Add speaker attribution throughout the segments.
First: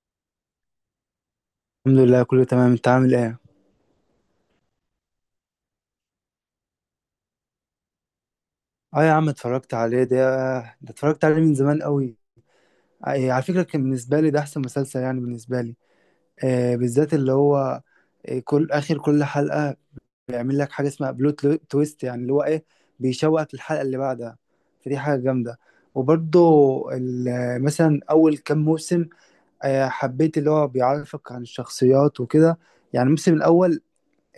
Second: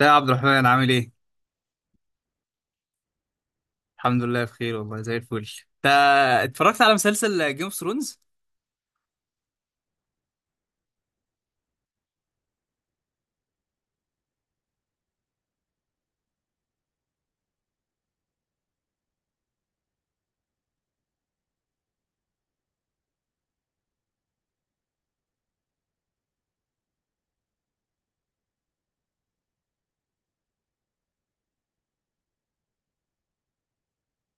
Speaker 1: ده يا عبد الرحمن عامل ايه؟
Speaker 2: الحمد لله، كله تمام. انت عامل ايه؟
Speaker 1: الحمد لله بخير والله زي الفل. انت اتفرجت على مسلسل جيم اوف ثرونز؟
Speaker 2: اه يا عم اتفرجت عليه. ده اتفرجت عليه من زمان قوي. اه، إيه، على فكرة كان بالنسبة لي ده احسن مسلسل، يعني بالنسبة لي. بالذات اللي هو كل اخر كل حلقة بيعمل لك حاجة اسمها تويست، يعني اللي هو ايه، بيشوقك للحلقة اللي بعدها. فدي حاجة جامدة. وبرضه مثلا اول كام موسم حبيت اللي هو بيعرفك عن الشخصيات وكده، يعني الموسم الاول.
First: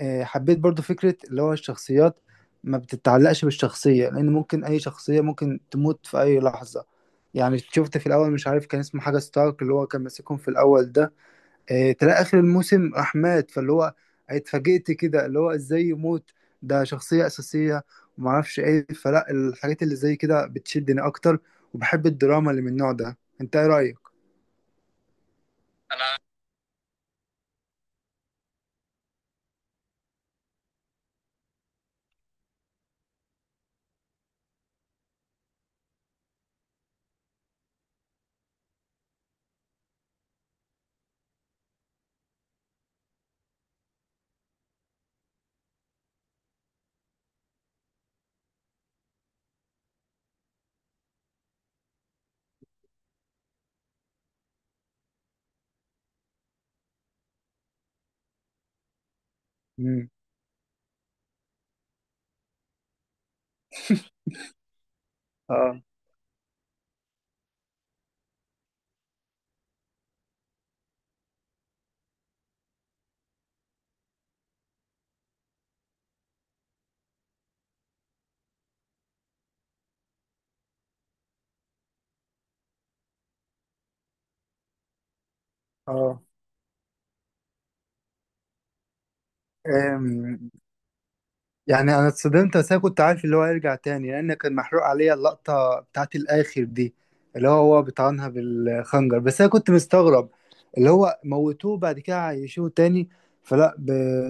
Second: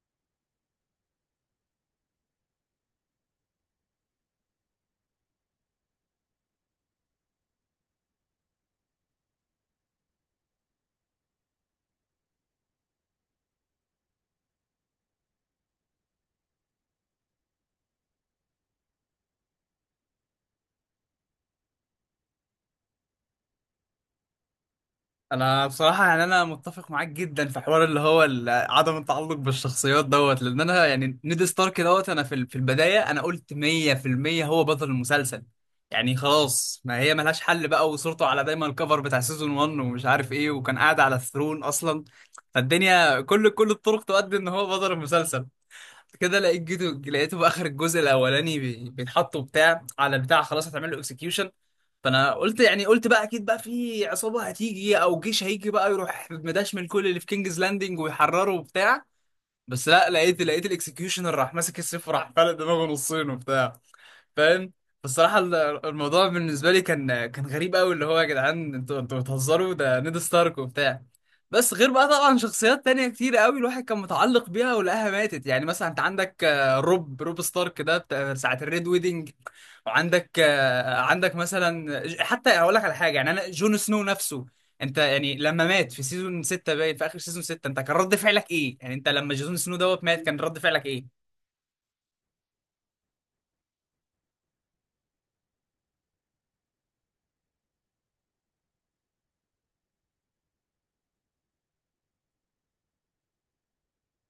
Speaker 2: حبيت برضو فكرة اللي هو الشخصيات ما بتتعلقش بالشخصية، لأن ممكن أي شخصية ممكن تموت في أي لحظة. يعني شفت في الأول مش عارف كان اسمه حاجة ستارك، اللي هو كان ماسكهم في الأول ده. تلاقي آخر الموسم راح مات، فاللي هو اتفاجئت كده اللي هو إزاي يموت، ده شخصية أساسية. ومعرفش إيه، فلا الحاجات اللي زي كده بتشدني أكتر. وبحب الدراما اللي من النوع ده. أنت إيه رأيك؟
Speaker 1: انا بصراحة يعني انا متفق معاك جدا في حوار اللي هو عدم التعلق بالشخصيات دوت، لان انا يعني نيد ستارك دوت. انا في البداية انا قلت 100% هو بطل المسلسل. يعني خلاص، ما هي ملهاش حل بقى، وصورته على دايما الكفر بتاع سيزون 1 ومش عارف ايه، وكان قاعد على الثرون اصلا. فالدنيا كل الطرق تؤدي ان هو بطل المسلسل. كده لقيت جيتو، لقيته في اخر الجزء الاولاني بيتحطوا بتاع على بتاع، خلاص هتعمل له اكسكيوشن. فانا قلت، يعني قلت بقى اكيد بقى في عصابه هتيجي او جيش هيجي بقى يروح مداش من كل اللي في كينجز لاندنج ويحرره وبتاع. بس
Speaker 2: مم.
Speaker 1: لا، لقيت الاكسكيوشن راح ماسك السيف وراح فلق دماغه نصين وبتاع. فاهم. فالصراحة
Speaker 2: اه.
Speaker 1: الموضوع بالنسبة لي كان غريب قوي، اللي هو يا جدعان انتوا بتهزروا، ده نيد ستارك وبتاع. بس غير بقى طبعا شخصيات تانية كتير قوي الواحد كان متعلق بيها ولقاها ماتت، يعني مثلا انت عندك روب ستارك ده بتاع ساعة الريد ويدنج، وعندك عندك مثلا حتى هقول لك على حاجة، يعني انا جون سنو نفسه. انت يعني لما مات في سيزون 6، باين في اخر سيزون 6 انت كان رد فعلك ايه؟ يعني انت لما جون سنو
Speaker 2: اه،
Speaker 1: دوت مات كان رد فعلك ايه؟
Speaker 2: يعني انا اتصدمت، بس انا كنت عارف اللي هو هيرجع تاني، لان كان محروق عليا اللقطه بتاعت الاخر دي، اللي هو هو بيطعنها بالخنجر. بس انا كنت مستغرب اللي هو موتوه بعد كده عايشوه تاني. فلا،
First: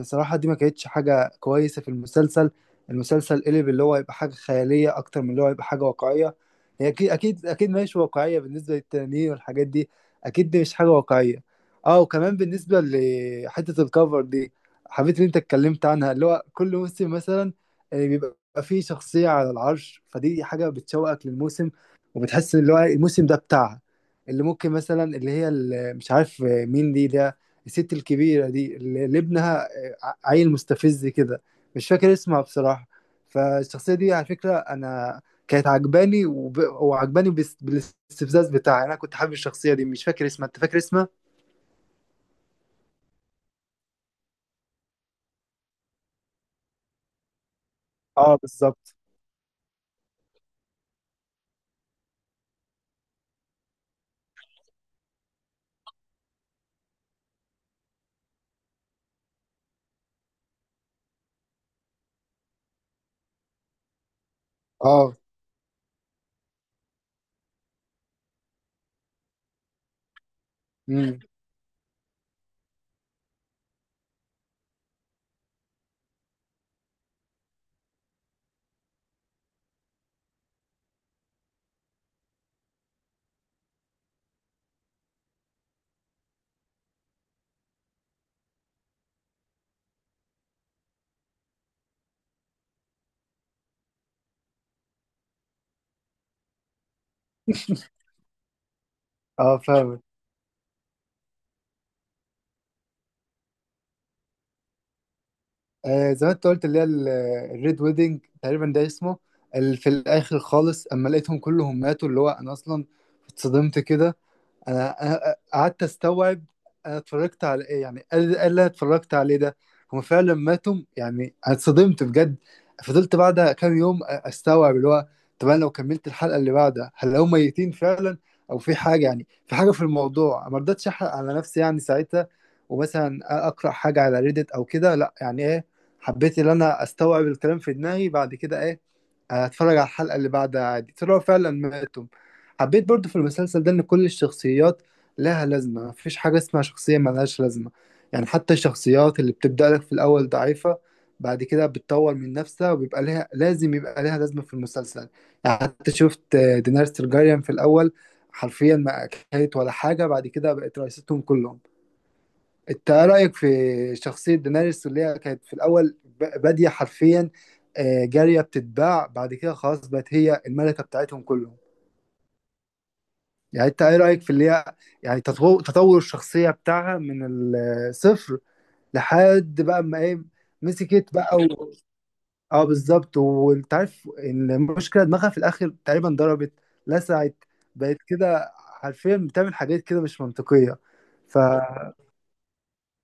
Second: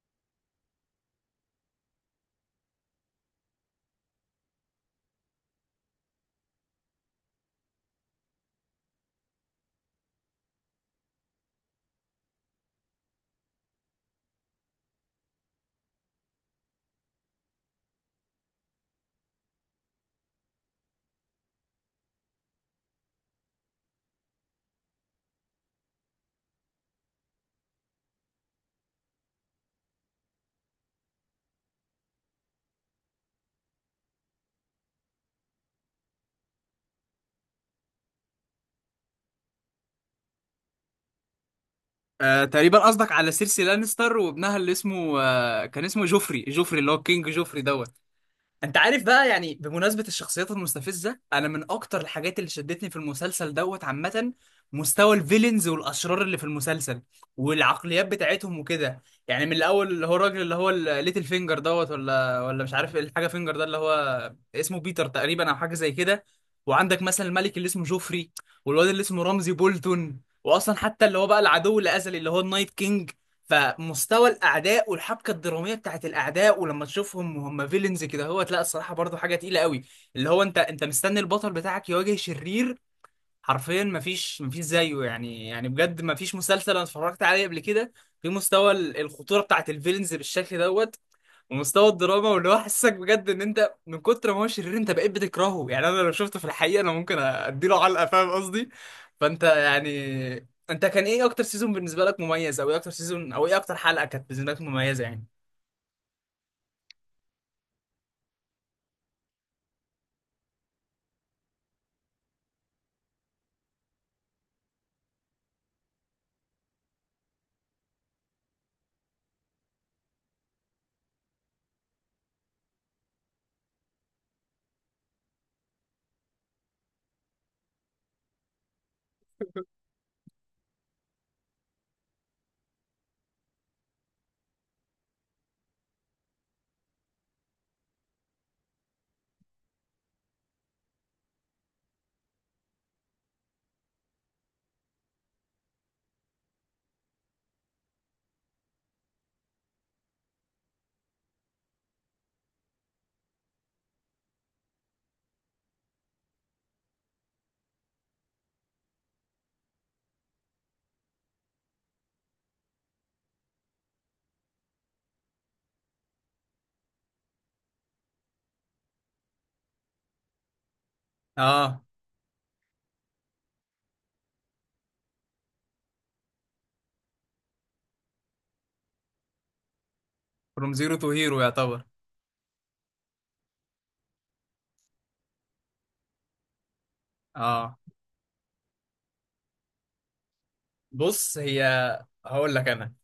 Speaker 2: بصراحه دي ما كانتش حاجه كويسه في المسلسل. المسلسل قلب اللي هو يبقى حاجه خياليه اكتر من اللي هو يبقى حاجه واقعيه. هي اكيد اكيد اكيد ماشي واقعيه بالنسبه للتنانين والحاجات دي، اكيد دي مش حاجه واقعيه. اه، وكمان بالنسبه لحته الكفر دي، حبيت ان انت اتكلمت عنها، اللي هو كل موسم مثلا بيبقى فيه شخصية على العرش، فدي حاجة بتشوقك للموسم، وبتحس اللي هو الموسم ده بتاعها. اللي ممكن مثلا اللي هي اللي مش عارف، مين دي ده، الست الكبيرة دي اللي اللي ابنها عيل مستفز كده، مش فاكر اسمها بصراحة. فالشخصية دي على فكرة أنا كانت عجباني وعجباني، بالاستفزاز بتاعها. أنا كنت حابب الشخصية دي، مش فاكر اسمها. أنت فاكر اسمها؟
Speaker 1: آه تقريبا قصدك على سيرسي لانستر وابنها اللي اسمه كان اسمه جوفري، جوفري اللي هو كينج جوفري دوت.
Speaker 2: اه
Speaker 1: انت
Speaker 2: بالظبط.
Speaker 1: عارف بقى، يعني بمناسبة الشخصيات المستفزة، انا من اكتر الحاجات اللي شدتني في المسلسل دوت عامة مستوى الفيلنز والاشرار اللي في المسلسل والعقليات بتاعتهم وكده. يعني من الاول اللي هو الراجل اللي هو الليتل فينجر دوت، ولا مش عارف ايه الحاجة فينجر ده اللي هو اسمه بيتر
Speaker 2: اه.
Speaker 1: تقريبا او حاجة زي كده. وعندك مثلا الملك اللي اسمه جوفري، والواد اللي اسمه رمزي بولتون، واصلا حتى اللي
Speaker 2: امم.
Speaker 1: هو بقى العدو الازلي اللي هو النايت كينج. فمستوى الاعداء والحبكه الدراميه بتاعت الاعداء، ولما تشوفهم وهم فيلنز كده، هو لا الصراحه برضو حاجه تقيله قوي، اللي هو انت مستني البطل بتاعك يواجه شرير حرفيا مفيش زيه، يعني بجد مفيش مسلسل انا اتفرجت عليه قبل كده في مستوى الخطوره بتاعت الفيلنز بالشكل دوت، ومستوى الدراما واللي هو حسسك بجد ان انت من كتر ما هو شرير انت بقيت بتكرهه. يعني انا لو شفته في الحقيقه انا ممكن اديله علقه، فاهم قصدي؟ فانت
Speaker 2: اه. فاهم.
Speaker 1: يعني انت كان ايه اكتر سيزون بالنسبه لك مميز، او ايه اكتر سيزون، او ايه اكتر حلقه كانت بالنسبه لك مميزه يعني؟
Speaker 2: آه زي ما انت قلت اللي هي الريد ويدنج تقريبا ده اسمه، في الاخر خالص اما لقيتهم كلهم ماتوا، اللي هو انا اصلا اتصدمت كده. أنا قعدت استوعب انا اتفرجت على ايه، يعني ايه اللي أنا اتفرجت عليه ده. هم فعلا ماتوا؟ يعني انا اتصدمت بجد. فضلت بعدها كام يوم استوعب اللي هو، طب انا لو كملت الحلقه اللي بعدها هل هم ميتين فعلا او في حاجه، يعني في حاجه في الموضوع. ما رضيتش احرق على نفسي يعني ساعتها، ومثلا اقرا حاجه على ريدت او كده. لا، يعني ايه، حبيت ان انا استوعب الكلام في دماغي. بعد كده ايه، هتفرج على الحلقة اللي بعدها عادي، طلعوا فعلا ماتوا. حبيت برضو في المسلسل ده إن كل الشخصيات لها لازمة، مفيش حاجة اسمها شخصية ملهاش لازمة. يعني حتى الشخصيات اللي بتبدأ لك في الأول ضعيفة، بعد كده بتطور من نفسها وبيبقى لها لازم، يبقى لها لازمة في المسلسل. يعني حتى شفت دينارس ترجاريان في الأول حرفيا ما كانت ولا حاجة، بعد كده بقت رئيستهم كلهم. انت ايه رايك في شخصيه دينيريس اللي هي كانت في الاول باديه حرفيا، جاريه بتتباع، بعد كده خلاص بقت هي الملكه بتاعتهم كلهم.
Speaker 1: اه
Speaker 2: يعني انت ايه رايك في اللي هي، يعني تطور الشخصيه بتاعها من الصفر لحد بقى ما ايه،
Speaker 1: فروم زيرو تو
Speaker 2: مسكت بقى
Speaker 1: هيرو
Speaker 2: و...
Speaker 1: يعتبر.
Speaker 2: اه بالظبط. وانت عارف إن المشكله دماغها في الاخر تقريبا ضربت، لسعت،
Speaker 1: اه
Speaker 2: بقت كده حرفيا بتعمل حاجات كده مش منطقيه. ف،
Speaker 1: بص هي، هقول لك انا،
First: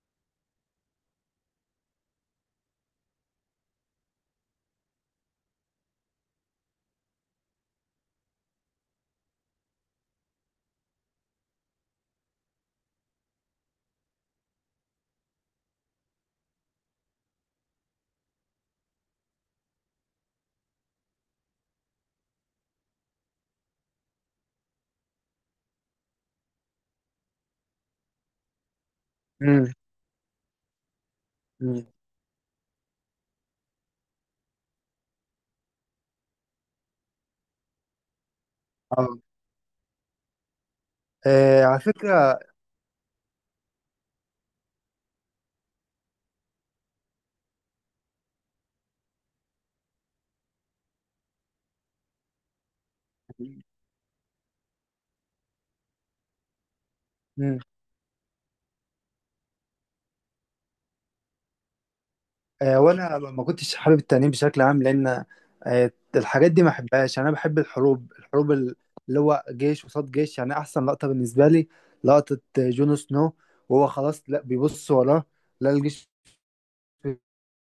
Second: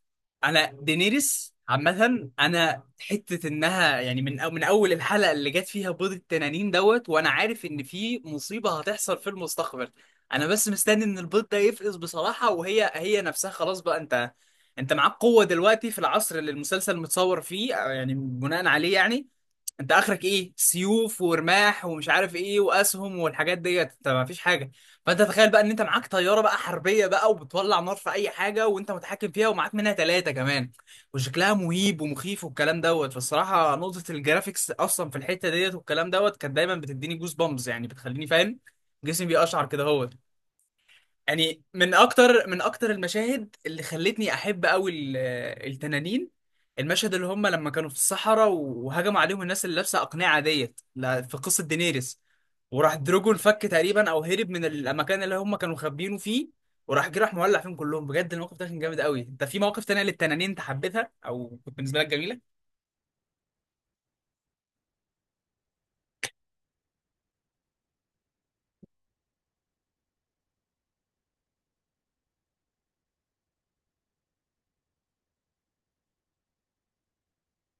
Speaker 1: انا دينيريس عامة انا حتة انها يعني من أو من اول الحلقة اللي جت فيها بيض التنانين دوت وانا عارف ان في مصيبة هتحصل في المستقبل. انا بس مستني ان البيض ده يفقس بصراحة، وهي نفسها خلاص بقى، انت معاك قوة دلوقتي في العصر اللي المسلسل متصور فيه أو يعني بناء عليه، يعني انت اخرك ايه، سيوف ورماح ومش عارف ايه واسهم والحاجات ديت، انت ما فيش حاجه. فانت تخيل بقى ان انت معاك طياره بقى حربيه بقى وبتولع نار في اي حاجه وانت متحكم فيها
Speaker 2: مم.
Speaker 1: ومعاك منها ثلاثه كمان وشكلها
Speaker 2: مم.
Speaker 1: مهيب ومخيف والكلام دوت. فالصراحه نقطه الجرافيكس اصلا في الحته ديت والكلام دوت كانت دايما بتديني جوز بامبز، يعني بتخليني فاهم،
Speaker 2: اه.
Speaker 1: جسمي بيقشعر كده هو. يعني
Speaker 2: آه، على
Speaker 1: من
Speaker 2: فكرة.
Speaker 1: اكتر من اكتر المشاهد اللي خلتني احب قوي التنانين، المشهد اللي هم لما كانوا في الصحراء وهجموا عليهم الناس اللي لابسه اقنعه ديت في قصه دينيريس، وراح دروجون فك تقريبا او هرب من المكان اللي هم كانوا مخبيينه فيه وراح جه راح مولع
Speaker 2: مم.
Speaker 1: فيهم كلهم. بجد الموقف ده كان جامد قوي. انت في مواقف تانية للتنانين انت حبيتها او كنت بالنسبه لك جميله؟
Speaker 2: آه، وانا ما كنتش حابب التأنيب بشكل عام، لان الحاجات دي ما بحبهاش. يعني انا بحب الحروب، اللي هو جيش قصاد جيش. يعني احسن لقطة بالنسبة لي، لقطة جون سنو وهو خلاص لا بيبص وراه، لا الجيش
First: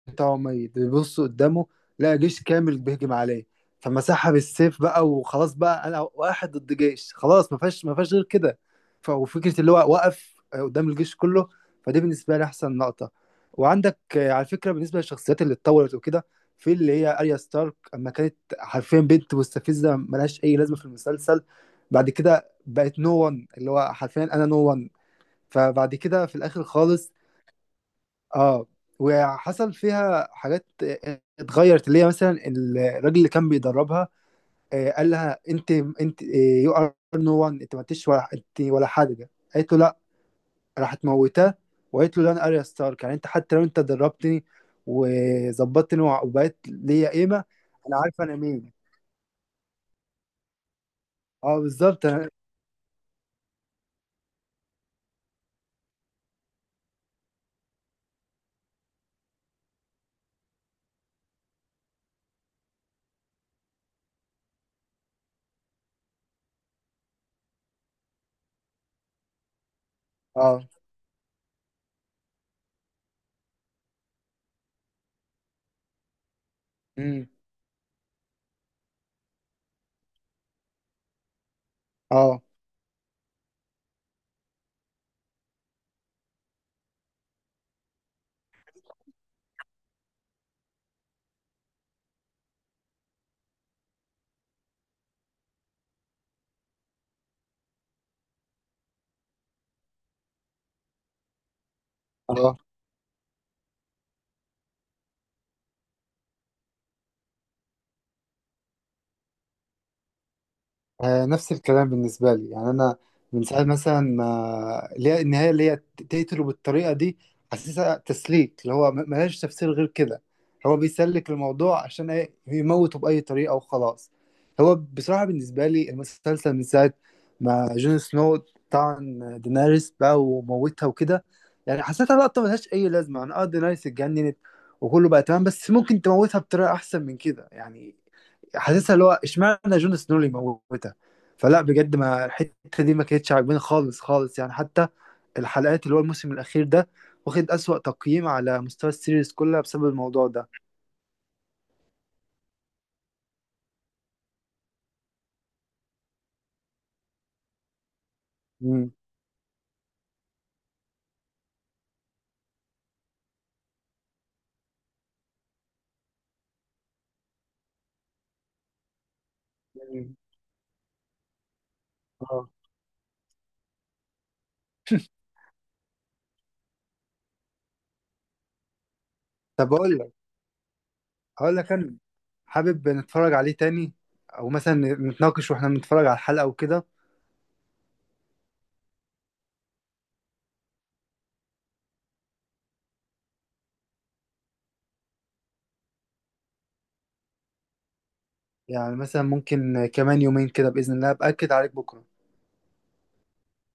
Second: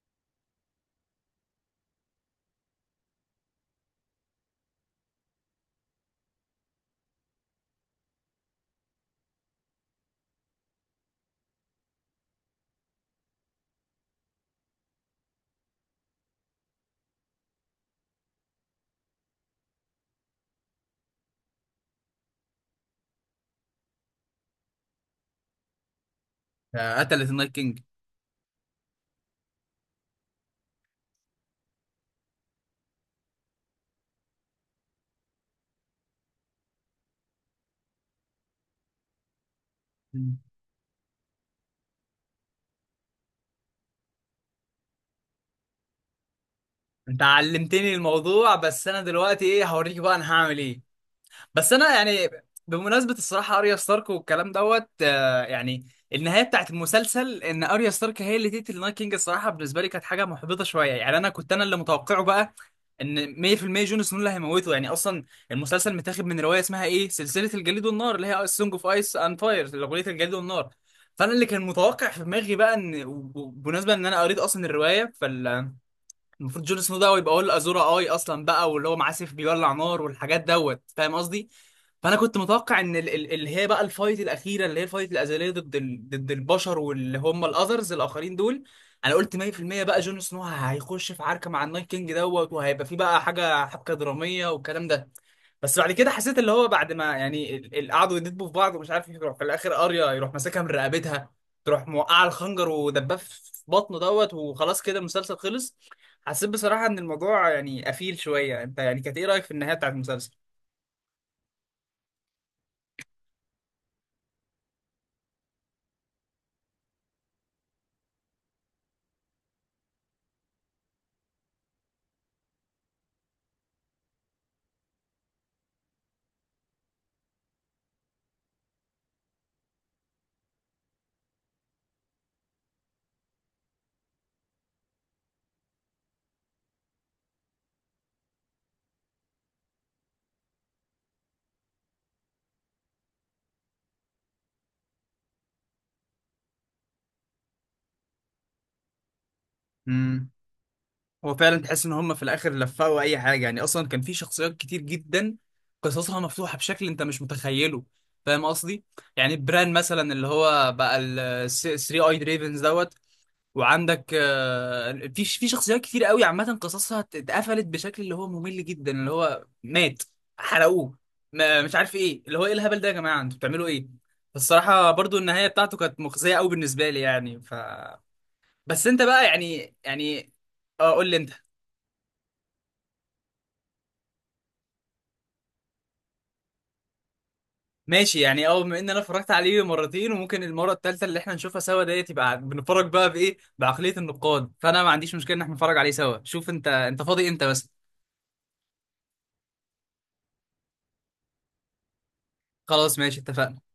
Speaker 2: بتاعه ميت، بيبص قدامه لقى جيش كامل بيهجم عليه، فمسحها بالسيف بقى وخلاص بقى انا واحد ضد جيش، خلاص ما فيهاش غير كده. وفكره اللي هو وقف قدام الجيش كله، فدي بالنسبه لي احسن لقطه. وعندك على فكره بالنسبه للشخصيات اللي اتطورت وكده، في اللي هي اريا ستارك، اما كانت حرفيا بنت مستفزه ملهاش اي لازمه في المسلسل، بعد كده بقت نو وان، اللي هو حرفيا انا نو وان. فبعد كده في الاخر
Speaker 1: آه،
Speaker 2: خالص.
Speaker 1: قتلت النايت كينج.
Speaker 2: اه. وحصل فيها حاجات اتغيرت، اللي هي مثلا الراجل اللي كان بيدربها قال لها انت يو ار نو وان، انت ما انتش ولا انت ولا حاجه، قالت له لا،
Speaker 1: مم.
Speaker 2: راحت موتاه. وقالت له لا انا اريا ستارك، يعني انت حتى لو انت دربتني وظبطتني وبقيت ليا
Speaker 1: انت
Speaker 2: قيمه،
Speaker 1: علمتني
Speaker 2: انا عارفه انا
Speaker 1: الموضوع
Speaker 2: مين.
Speaker 1: بس انا دلوقتي ايه هوريك بقى، انا هعمل ايه؟
Speaker 2: اه
Speaker 1: بس انا
Speaker 2: بالظبط.
Speaker 1: يعني،
Speaker 2: انا
Speaker 1: بمناسبه الصراحه اريا ستارك والكلام دوت، يعني النهايه بتاعت المسلسل ان اريا ستارك هي اللي تقتل النايت كينج، الصراحه بالنسبه لي كانت حاجه محبطه شويه، يعني انا كنت انا اللي متوقعه بقى ان 100% جون سنو اللي هيموته. يعني اصلا المسلسل متاخد من روايه اسمها ايه، سلسله الجليد والنار، اللي هي سونج اوف ايس اند فاير، اغنيه الجليد
Speaker 2: اه.
Speaker 1: والنار. فانا اللي كان متوقع في دماغي بقى ان، وبمناسبه ان انا قريت اصلا الروايه، المفروض جون سنو ده
Speaker 2: امم.
Speaker 1: يبقى هو الازورا اي اصلا بقى، واللي هو معاه سيف بيولع نار والحاجات دوت، فاهم قصدي؟ فانا كنت
Speaker 2: اه.
Speaker 1: متوقع ان اللي هي بقى الفايت الاخيره، اللي هي الفايت الازليه ضد ضد البشر واللي هم الاذرز الاخرين دول. انا قلت 100% بقى جون سنو هيخش في عركه مع النايت كينج دوت وهيبقى في بقى حاجه حبكه دراميه والكلام ده. بس بعد كده حسيت اللي هو بعد ما يعني قعدوا يدبوا في بعض ومش عارف، يروح في الاخر اريا يروح ماسكها من رقبتها، تروح موقعه
Speaker 2: اه.
Speaker 1: الخنجر ودباه في بطنه دوت، وخلاص كده المسلسل خلص. حسيت بصراحة إن الموضوع يعني قفيل شوية. أنت يعني كانت إيه رأيك في النهاية بتاعت المسلسل؟
Speaker 2: آه، نفس الكلام بالنسبة لي. يعني أنا من ساعة مثلا ما اللي هي النهاية اللي هي تقتله بالطريقة دي، حاسسها تسليك، اللي هو ملهاش تفسير غير كده. هو بيسلك الموضوع عشان إيه؟ يموته بأي طريقة وخلاص. هو بصراحة بالنسبة لي المسلسل من ساعة ما جون سنو طعن دينيريس بقى وموتها وكده، يعني حسيتها لقطة ملهاش أي لازمة. أنا أه دينيريس اتجننت وكله بقى تمام، بس ممكن تموتها بطريقة أحسن من كده يعني. حاسسها اللي هو اشمعنى جون سنو اللي يموتها. فلا بجد ما الحته دي ما كانتش عاجباني خالص خالص. يعني حتى الحلقات اللي هو الموسم الاخير ده واخد اسوأ تقييم على مستوى السيريز كلها بسبب الموضوع
Speaker 1: امم
Speaker 2: ده.
Speaker 1: هو فعلا تحس ان هم في الاخر لفقوا اي حاجه. يعني اصلا كان في شخصيات كتير جدا قصصها مفتوحه بشكل انت مش متخيله، فاهم قصدي؟
Speaker 2: مم.
Speaker 1: يعني بران مثلا اللي هو بقى ال 3 اي دريفنز دوت. وعندك في شخصيات كتير قوي عامة قصصها اتقفلت بشكل اللي هو ممل جدا، اللي هو مات،
Speaker 2: مم.
Speaker 1: حرقوه، ما مش عارف ايه، اللي هو
Speaker 2: اه.
Speaker 1: ايه الهبل ده يا جماعة، انتوا بتعملوا ايه؟ فالصراحة برضو النهاية بتاعته كانت مخزية قوي بالنسبة لي يعني، ف بس انت بقى
Speaker 2: طب
Speaker 1: يعني
Speaker 2: اقول لك،
Speaker 1: يعني اه قول لي انت.
Speaker 2: هقول لك انا حابب نتفرج عليه تاني، او مثلا نتناقش واحنا بنتفرج على الحلقه وكده.
Speaker 1: ماشي، يعني اه بما ان انا اتفرجت عليه مرتين، وممكن المرة الثالثة اللي احنا نشوفها سوا ديت، يبقى بنتفرج بقى بايه، بعقلية النقاد، فانا ما عنديش مشكلة ان احنا نتفرج عليه سوا. شوف انت فاضي امتى بس.
Speaker 2: يعني مثلا ممكن كمان يومين كده باذن الله، باكد عليك بكره.
Speaker 1: خلاص ماشي اتفقنا.